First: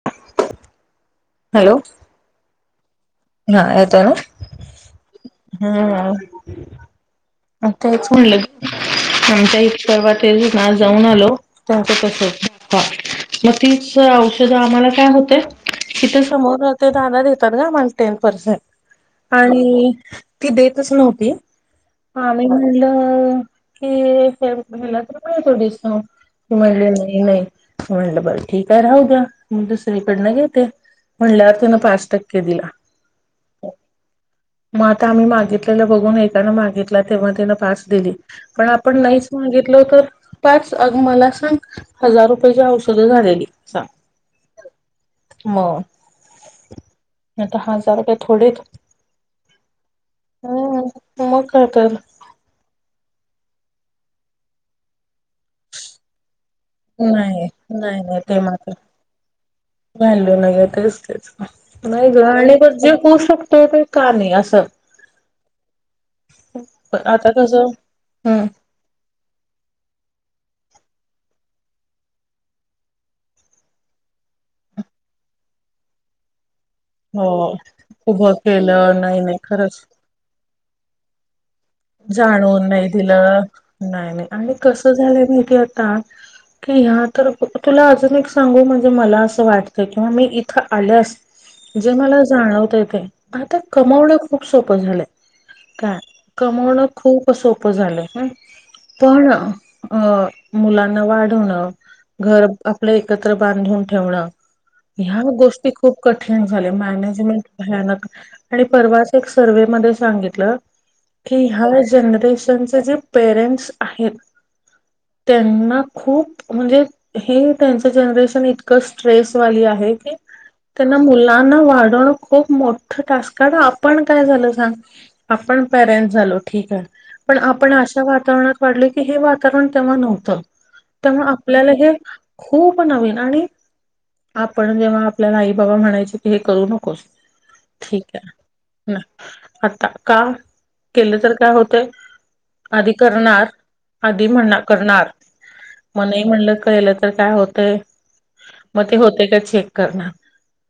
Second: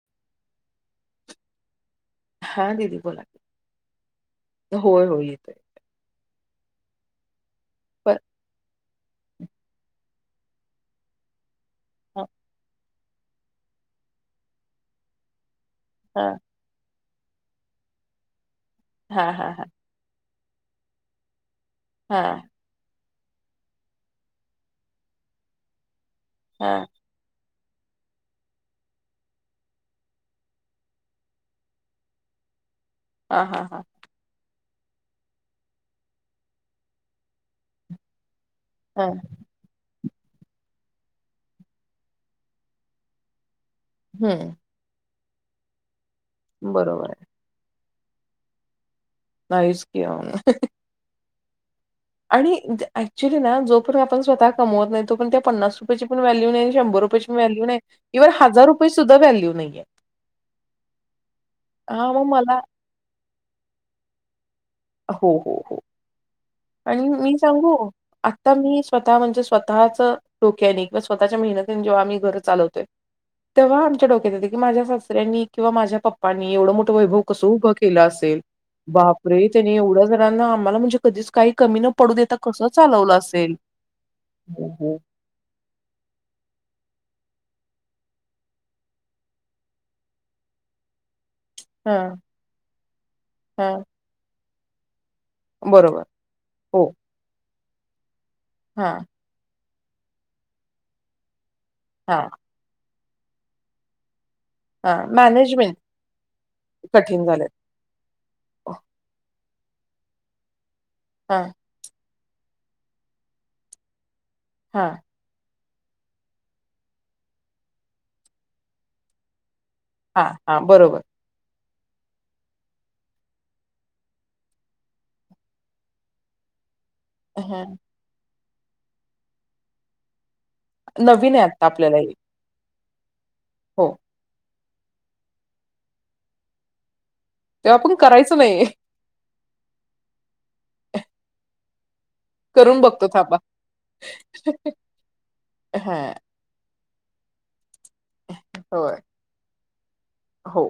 [inaudible] Hello, हा, दिदी बोला. की. हा, येत ना होय, होय येतोय. हम अताच बर म्हणलं आमच्या इ परर्वात ना जाऊन आलो. सांत हां तसच ह मग तीच औषधं आम्हाला काय होते. तिथे हां समोर ते दादा देतात ग मला टेन पर्सेंट हां हां आणि. ती देतच नव्हती. हां हां आम्ही म्हणल की, हयाला तर डिस्काउंट. ती हां म्हणले नाही नाही म्हणलं बर ठीक आहे राहू द्या मी दुसरीकडनं घेते. म्हणल्या त्यान पाच टक्के दिला. हा हा हा, मग आता आम्ही मागितलेलं बघून एकानं मागितला तेव्हा तिन पाच दिली. पण आपण हां नाहीच मागितल तर. पच अ मला सांग हजार रुपयाची औषधं झालेली सांग. हम्म, म, बरोबर आहे. आता हजार काय थोडे आहेत. नायस कि, वो, हम्म मग काय तर. आणि ऍक्च्युली ना जो पण आपण स्वतः कमवत नाही तो पण त्या पन्नास रुपयाेची पण व्हॅल्यू नाही. शंर रुपयाेची नाही व्हॅल्यू नाही नाही नाहीं ते हजार मात्र रुपये सुद्धा व्हॅल्यू नाहीे. व्हॅल्यू नाही आहेेतच त्याच नाही हां ग मग आणि मला पण जे होऊ शकतो ते. का नाही असं, हो हो, हो. आणि आता मी कसं सांगू हम्म आता मी'' स्वतः म्हणजे स्वतःच डोक्याने किं स्वतःच्या मेनतीने जेव्हाम्ही घ चालतोय. तेव्हा आमच्या डो्यात होते की, माझ्या सासऱ्यांनी किंवा माझ्याप्पनी एवढं मोठं मोठे वैभव कसं हो उभं केलं उभं असेल केलं नाही नाही बापरे त्यांनी खरंच एवढे जणांना आम्हाला म्हणजे कधीच. काही कमी नव्हतं. जाणून नाही दिलं नाही नाही आणि हो, कस हो. झालंय माहिती आता. की, ह्या तर तुला अजून एक सांगू म्हणजे मला असं वाटतं किंवा मी इथं आल्यास. जे हां, मला जाणवतय ते आता हां. कमवण खूप सोपं झालंय. बरोबर. कमवण खूप सोपं झालं ह, हा, पण अ मुलांना वाढवणं हां, घर. आपलं एकत्र बांधून ठेवणं हां. ह्या गोष्टी मॅनेजमेंट खूप कठीण झाल्या कठीण मॅनेजमेंट. झालंय. भयानक आणि परवाच एक सर्वेहे मध्ये सांगितलं. की, हां, ह्या जनरेशनचे जे पेरेंट्स आहेत. हा. त्यांना खूप म्हणजे हे त्यांचं जनरेशन इतकं स्ट्रेसवाली आहे. हे हां, हां. त्यांना बरोबर. मु'' '' मुलांना वाढवणे खप मोठ टस् आपण काय झालं सग आपण पेरेंट्स. झालो ठीक हे. पण हां. आपण अशा वातावरणात वाढले की हे वातावरण तेव्हा नव्हतं. त्यामुळे नवीन आहे आता आपल्याला हे खूप नवीन आणि हो आपण जेव्हा आपल्याला आई- बाबा म्हणायचे की हे करू नकोस तेव्हा आपण करायचो नाही. आत्ता का केल तर काय होतय. करून आधी बघतो थांबा. करणार आधी म्हण करणार. हा म नही म्हणलं. केलं तर काय होतय. मग ते होय होते का चेक कर हो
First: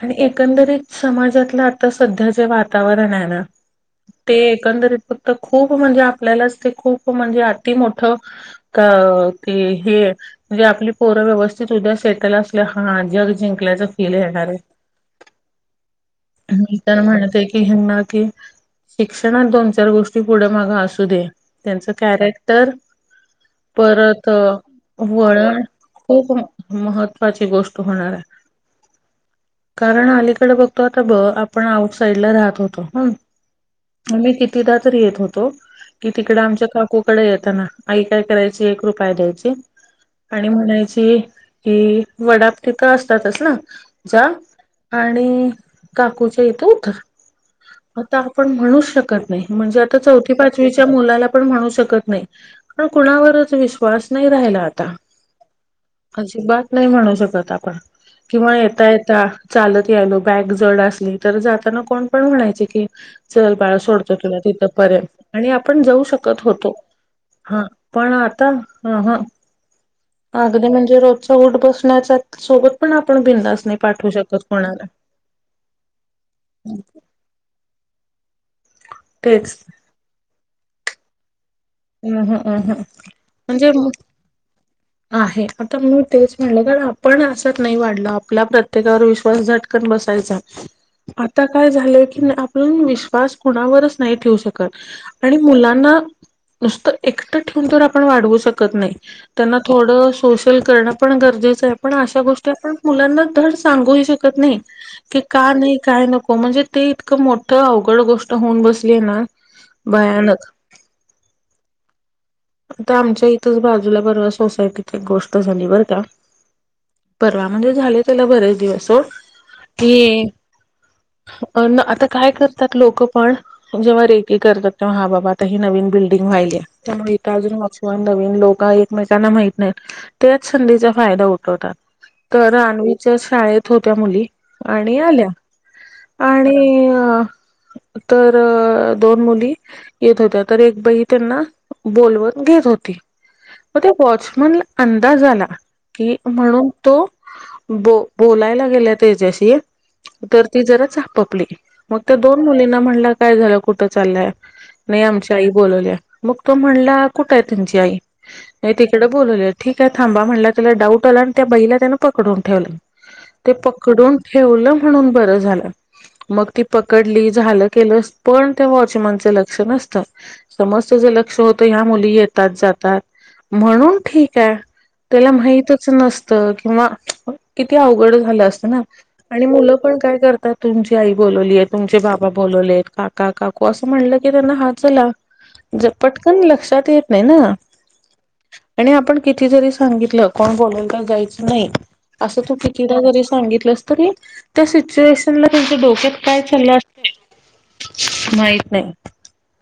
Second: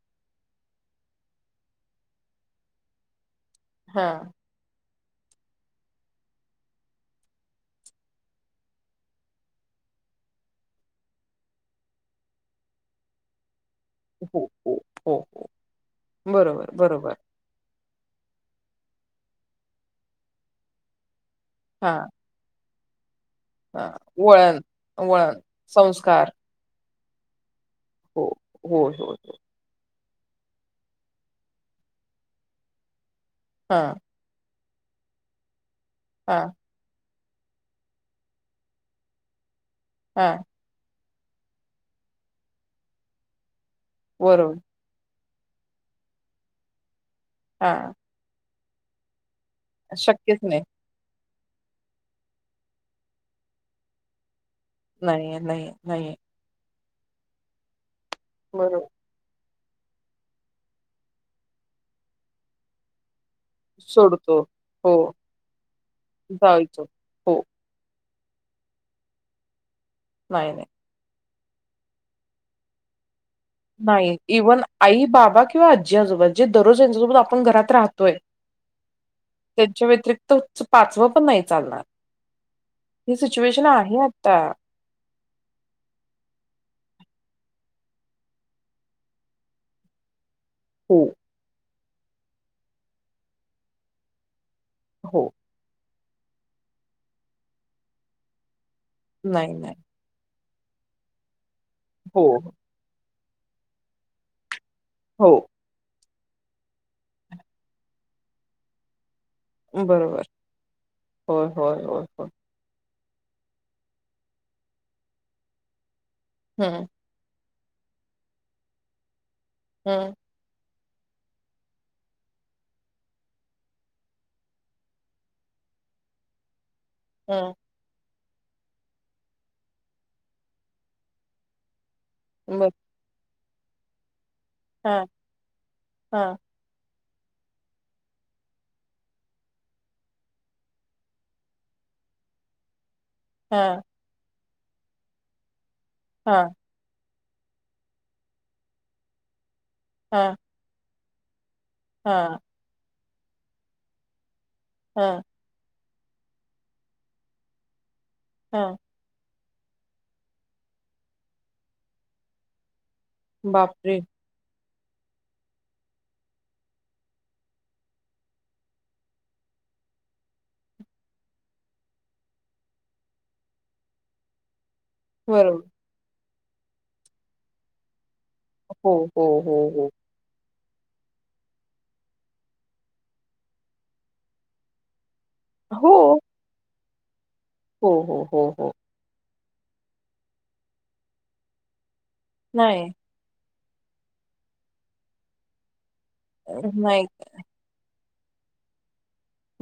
पण एकंदरीत समाजातलं आता सध्या जे वातावरण आहे ना हा ते एकंदरीत फक्त खूप म्हणजे आपल्यालाच ते खूप म्हणजे अति मोठं का के हे म्हणजे आपली पोर व्यवस्थित उद्या सेटल असल्या हा जग जिंकल्याचं केले हो येणारे. हो हो हो बरोबर मी तर बरोबर म्हणतय की हेना की शिक्षणात दोन- चार गोष्टी पुढे माग असू दे हा त्यांचं कॅरेक्टर हा परत वळण वळण संस्कार खूप महत्त्वाची गोष्ट होणार हे. हो होय होय कारण अलीकड बघतो आता ब आपण आउट साईडला राहत होतो. ह हा मी कितीदा तर येत होतो की हा तिकडे आमच्या काकू कड येतना आई काय करायची एक रुपय द्यायची हा आणि म्हणायची कि वडाप तिथं असतातच ना जा बरोबर आणि काकूच्या इथं उतर. हा आता आपण म्हणू शकत नाही म्हणजे आता चौथी शक्यच नाही पाचवी ची त्या मुलाला पण म्हणू शकत नाही कुणावरच विश्वास नाही राहिला आता नाहीे नाही नाहीे अजिबात नाही म्हणू शकत आपण किंवा बरोबर येता चालत यायलो बॅग जड असली तर जाताना कोण पण म्हणायचे कि चल बाळ सोडतो तुला तिथं पर्यंत आणि आपण जाऊ शकत होतो. जायचो हो हा पण आता अहा नाही नाही अगदी म्हणजे रो च उठ बसण्याचा सोबत पण आपण बिनधास्त नाही इव्हन आई- बाबा किंवा आज्जी-आजोबा जे दररोज यांच्यासोबत आपण घरात राहतोय. तेच त्यांच्या व्यतिरिक्त पाचवं पण नाही चालणार. अह अहम्म ही सिच्युएशन म्हणजे आहे आता आहे. आता मी तेच म्हणलं कारण आपण अशात नाही वाढलो. आपला प्रत्येकावर विश्वास झट कन बसायचा. हो आता काय झालंय की आपण विश्वास कुणावरच नाही ठेवू शकत हो आणि मुलांना नुसतं एकटं ठेवून तर आपण वाढवू शकत नाही. नाही त्यांना नाही थोडं सोशल करण पण गरजेचं आहे. पण अशा हो, गोष्टी आपण मुलांना धड सांगू हि शकत नाही. की हो का नाही, काय नको. म्हणजे ते इतकं मोठं अवघड गोष्ट होऊन बसली आहे ना बरोबर भयानक होय होय होय होय आता आमच्या इथंच बाजूला बरं सोसायटीत एक गोष्ट झाली बरं का हम परवा म्हणजे झाले त्याला बरेच दिवस हो हं, की अन् आता काय करतात लोकं पण जेव्हा रेकी करतात तेव्हा हा बाबा आताही नवीन बिल्डिंग वाहिलीया त्यामुळे ऐका हं. अजून किवा नवीन लोका एकमेकांना माहित नाही त्याच संधीचा फायदा उठवतात. तर बर अनूच्या शाळेत होत्या मुली आणि हां, आल्या हां, आणि ते... तर दोन मुली येत होत्या तर एक बाई त्यांना बोलवण घेत होती हां, तते वॉचमनला अंदाज आला कि हां, म्हणून तो बो बोलायला गेला त्याच्याशी हां, तर ती जरा चापपली मग त्या हां, दोन मुलींना म्हणलं काय झालं कुठं चालल्या नाही हां, आमची आई बोलवल्या मग तो म्हणला कुठ आहे त्यांची आई तर ते हां. तिकडं बोलवलं ठीक आहे थांबा म्हणला त्याला डाऊट आला आणि त्या बाईला त्यानं पकडून ठेवलं. ते बापरे! पकडून ठेवलं म्हणून बर झालं मग ती पकडली झालं केलं पण त्या वॉचमॅनचं लक्ष नसतं समज त्याचं लक्ष होत ह्या मुली येतात जातात म्हणून ठीक आहे त्याला बरोबर. माहितच नसतं किंवा किती अवघड झालं असत चंना हो, हो, आणि हो, मुलं हो. पण काय करतात. तुमची आई बोलवलीय तुमचे बाबा बोलवले आहेत काका काकू असं म्हणलं की त्यांना हां चला जे हो, पटकन लक्षात येत नही ना? हो हो हो हो आणि आपण किती जरी सांगितलं कोण बोलंवल तर जायचं नाही? असं तू नाही, कितीदा जरी सांगितलंस तरी त्या सिच्युएशनला तुमच्या डोक्यात काय चाललं नाही असत माहित नाही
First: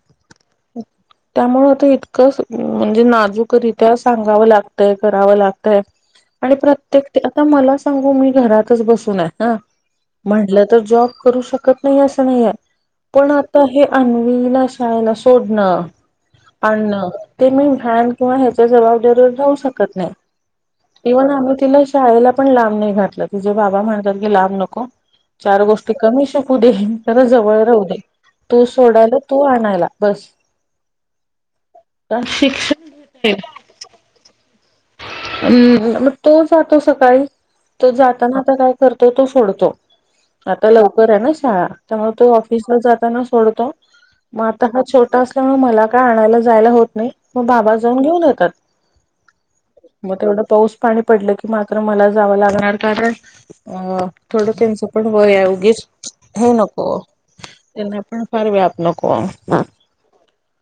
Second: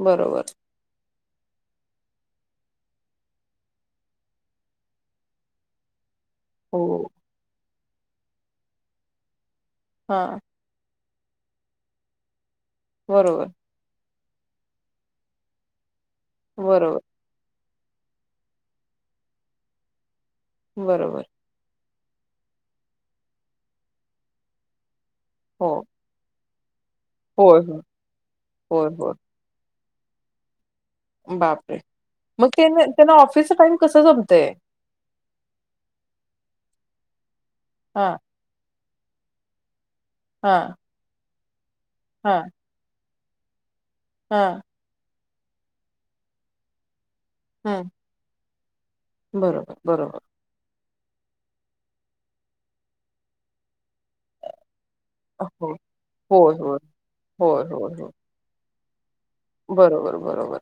बरोबर [inaudible] त्यामुळे आता इतकं म्हणजे नाजूकरीत्या सांगावं लागतय करावं लागतय. आणि हो, प्रत्येक आता मला सांगू मी घरातच बसून हे ना हां. म्हटलं तर जॉब करू शकत नाही असं नाही हे पण बरोबर, आता हे अनवीला शाळेला सोडणं बरोबर, आणणं ते मी व्हॅन किंवा ह्याच्या जबाबदारीवर जाऊ शकत नाही बरोबर. इव्हन आम्ही तिला शाळेला पण लांब नाही घातलं तीचे बाबा म्हणतात की लांब नको चार हो, गोष्टी कमी शिक होवू दे त्याला होय, जवळ होय, राहू दे तो होय, होय. सोडायला तू आणायला बस बापरे मग त्यां त्यांना शिक्षण ऑफिसच टाइम कसं जमतय हम् मग तो जातो सकाळी तो हां, जाताना आता काय करतो तो सोडतो. आता हां, लवकर आहे ना शाळा त्यामुळे तो हां, ऑफिसला जाताना सोडतो मा हां. हा छोटा असल्यामुळे मला काय आणायला जायला होत नाही मग बाबा हं, जाऊन घेऊन येतात. बरोबर, बरोबर. मोठं मोठं पाऊस पाणी पडलं की मात्र मला जावं लागणार कारण अ थोड त्यांच पण वय हे हो, उगीच हे होय, होय. नको होय, होय, त्यांना होय. पण फार व्याप नको. बरोबर बरोबर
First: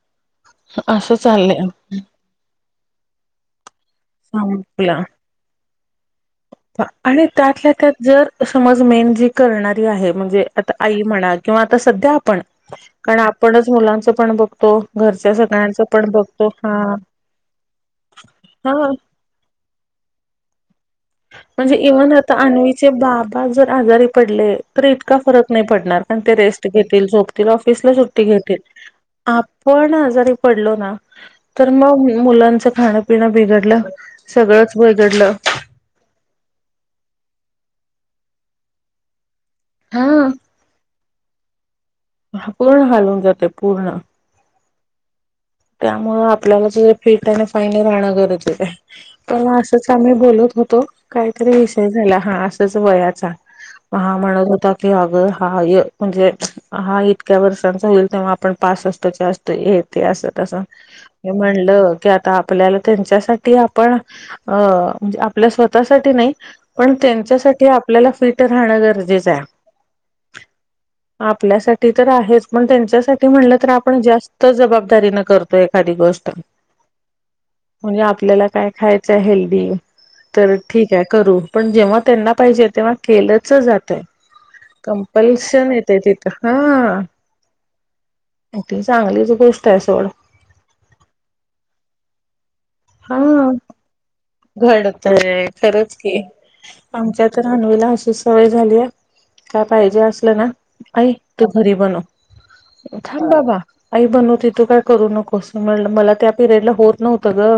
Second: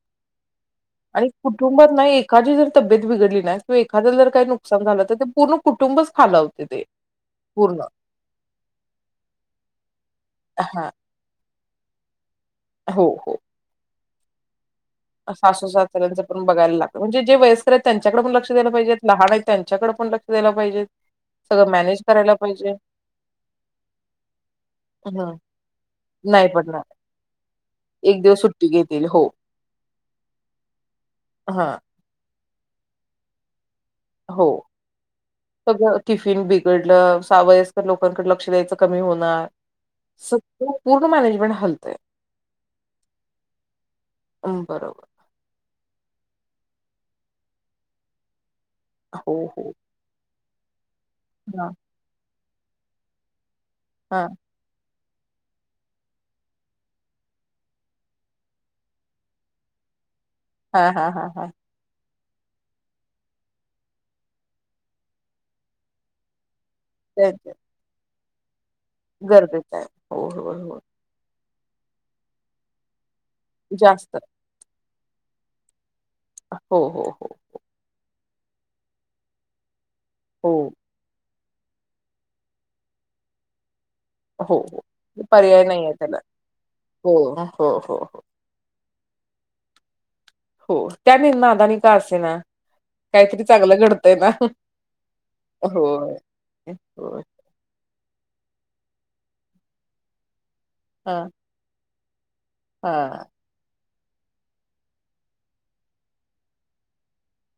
असं आणि चाललंय कुटुंबात नाही एखादी जर तब्येत बिडली ना किंवा एखादं जर काही सांगू नुकसान तुला झालं तर ते पूर्ण कुटुंबच खालावते. ते आणि त्यातल्या पूर्ण. त्यात जर समज मेन जी करणारी आहे म्हणजे आता हां. आई म्हणा किंवा आता सध्या आपण हो, कारण हो. आपणच मुलांचं पण बघतो घरच्या सासू सगळ्यांच सऱ्यांचं पण बघतो हा बघायला लागत म्हणजे वयस्कर आहेत त्यांच्याकडे पण लक्ष द्याय हा पाहिजे लहान आहेत त्यां त्याच्याकडे पण लक्ष द्याय पाहिजे, म्हणजे इव्हन आता आणण्वीचे बाबा जर आजारी पडले तर इतका हं. फरक नाही पडणार आणि ते नाही रेस्ट पडणार. घेतील झोपतील ऑफिसला एक सुट्टी दिवस घेतील, [unintelligible] पण आजारी पडलो ना तर हां. मग मुलांचं खाणपिण बिघडलं हो सगळंच बिघडलं सगळ टिफिन बिघडलं सावयस तर लोकांकडे लक्ष द्यायचं कमी होणार हा पूर्ण मॅनेजमेंट हलतंय ह पूर्ण हालवून जाते पूर्ण बरोबर त्यामुळे आपल्याला ज फिट आणि फाईन राहणं गरजेच आहे हो, पण हो. असंच मी बोलत होतो काहीतरी हां. विषय झाला हा असच वयाचा हा म्हणत होता आग हाय म्हणजे हा इतक्या वर्षांचा होईल तेव्हा आपण पास वाजताो असतो हे ते असत अस हा हा हा हे हा म्हणलं की आता आपल्याला त्यांच्यासाठी आपण अ म्हणजे आपल्या स्वतःसाठी नाही, पण ते ते त्यांच्यासाठी आपल्याला फिट राहणं गरजे गरजेचं आहे हो हो हो, आपल्यासाठी तर आहेच पण त्यांच्यासाठी म्हणलं तर आपण जास्त जबाबदारी न करतो एखादी गोष्ट, हो हो हो म्हणजे आपल्याला काय खायचं हेल्दी हो तर ठीक करू पण जेव्हा त्यांना पाहिजे तेव्हा केलंच जातय हो हो पर्याय कंपल्शन नाही आहे येते त्याला तिथं हा हो हो हो हो ती चांगलीच गोष्ट आहे सोड हो त्या निर्दनी का असे ना काहीतरी चांगलं घडतय ना घडतंय तरंच होय की होय आमच्यात जानुला अशी सवय झाली आहे काय पाहिजे असलं ना आई हा तू घरी बनव हा थांब बाबा आई बनवते तु काही करू नकोस मला त्या पिरेयडला होत नव्हतं ग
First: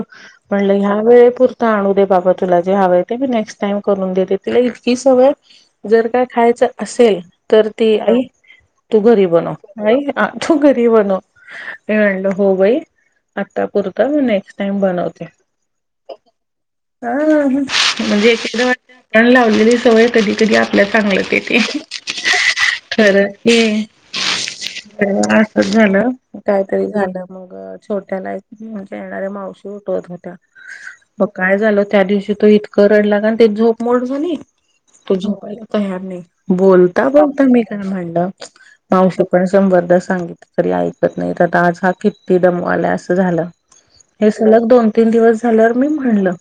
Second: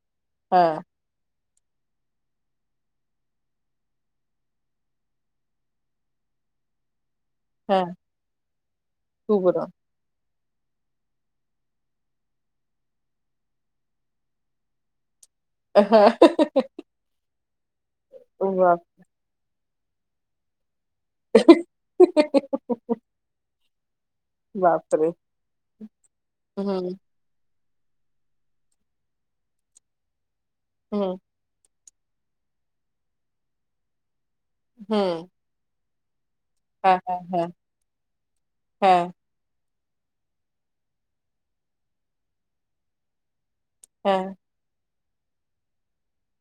पणलं हा ह्या वेळेत हो् आणू दे बाबा तुला जे हवे ते मी नेक्स्ट टाइम करून देते तिला इतकी सवय हे जर काय खायचं असेल तर हा ती आई घरी तू बरा बनव आई आ तू घरी बनव मी म्हणलं हो बाई आत्तापुरत मी नेक्स्ट टाईम घरी बनवते, अ ह हं हं आ.. अ म्हणजे एकदा वा आपण लावलेली सवय कधी कधी आपच अंगलट येते तेे खरंच की बापरे आ असच झालं काहीतरी हम्म झालं मग छोट्याला म्हणजे येणाऱ्या मावशी उठवत होत्या, हं मग काय झालं त्या दिवशी तो इतकं रडलाना ते झोप मोड झाली तो हम्म झोपायला त यांनी हा बोलता हा बोलता हा मी त्यांना म्हणलं हा मावशी पण शंभरदा सांगितलं तरी ऐकत नाही तर आता आज हा किती दमवायला असं झालं. हा हे सलग दोन तीन दिवस झाल्यावर मी म्हणलं!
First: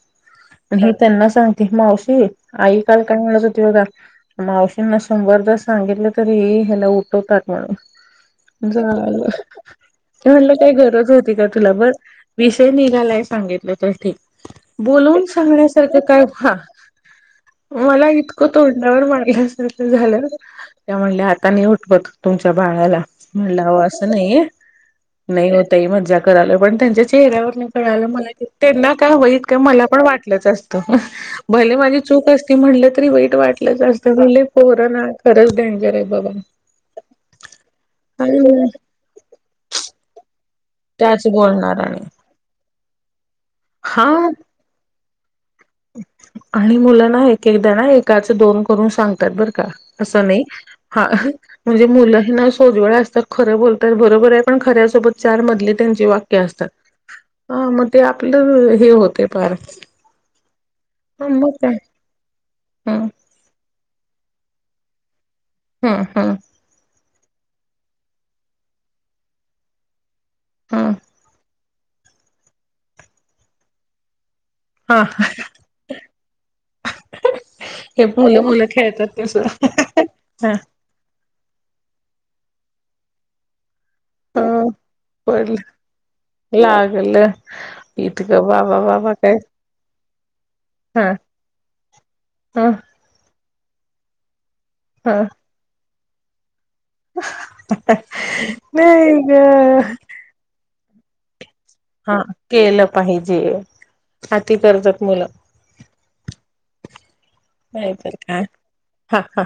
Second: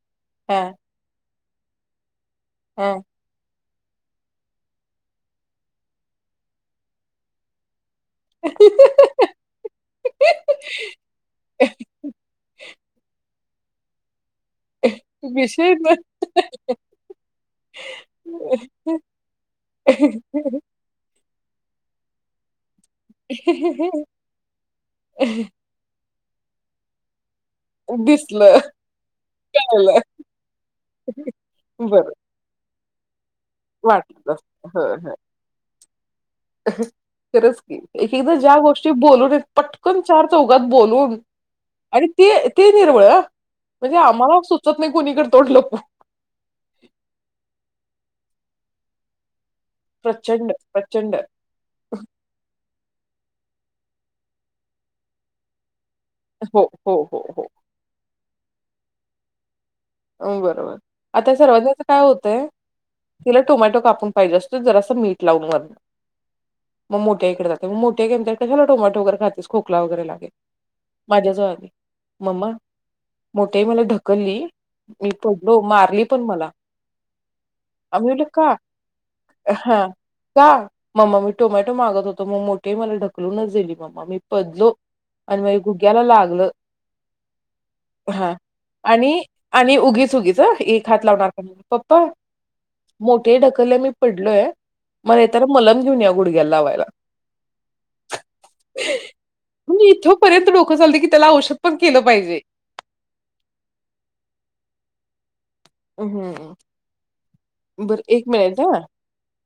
हा हे त्यांना सांगते मावशी आई हा. काल काय म्हणत होती बघा मावशींना शंभरदा सांगितलं तरी ह्याला उठवतात म्हणून झालं मी म्हणलं काही गरज होती का तुला बरं विषय निघालाय सांगितलं तर ठीक बोलवून विषय सांगण्यासारखं काय ना. हा मला इतकं तोंडावर मारल्या सारखं झालं. त्या म्हणाल्या आता नाही उठवत तुमच्या बाळाला म्हणलं आव असं नाहीय नाही ओ ताई मज्जा करायलो पण त्यांच्या चेहऱ्यावरन कळालं मला की दिसलं त्यांना काय वाईट का मला कळलं. पण वाटलंच असत अ भले माझी बरं चूक असती म्हटलं तरी वाईट वाट वाटलं [unintelligible] पोरं हं ना खरंच डेंजर आहेत बाबा! हं खरंच की इथ ज्या आणि गोष्टी बोलून पट् पटकन चार चौघात बोलून त्याच बोलणार आणि ते ते निर्मळ आ म्हणजे हा आम्हाला सु सुचत नाही कोणीकडे तोंड लपवू. आणि मुलं ना एके क दा ना एकाचं दोन करून सांगतात बरं का. असं नाही, प्रचंड हा प्रचंड म्हणजे मुलं ह ना सोज्वळ असतात खरं बोलतात बरोबर आहे पण खऱ्यासोबत चार मधली त्यांची वाक्य् हो हो हो हो हा मग ते आपलं हे होतेय फार हो, बरोबर आता सर्वांत जास्त काय होतंय? हम् तिला टोमॅटो कापून पाहिजे असतं जरासं मीठ लावून वर. हम् हम् मग मोठया आईकडे जाते, मग मोठ्या आई म्हणते कशाला टोमॅटो वगैरे खातेस खोकला वगैरे लागेल. हम् माझ्याजवळ आली मम्मा मोठ्या आई मला ढकलली हा मी पडलो मारली पण मला हे आम्ही म्हणलो मुलं का? मुलं खेळतात तस हं ह का? मम्मा मी टोमॅटो मागत होतो मग मोठी आई मला ढकलूनच दिली मम्मा मी पडलो. आणि माझ्या पडलं, गुग्याला लागलं लागलं इतक हा बाबा बाबा आणि काय आणि उगीच उगीच एक हात हा लावणार का म्हणून, पप्पा ह मोठी आई ढकल्लेय मी पडलोय मग ह येताना मलम घेऊन या गुडघ्याला लावायला. नाही ग पर्यंत डोकं चालतं की त्याला औषध पण केलं हा पाहिजे. केलं पाहिजे, आती करतात मुलं. हम नाहीतर काय हा हा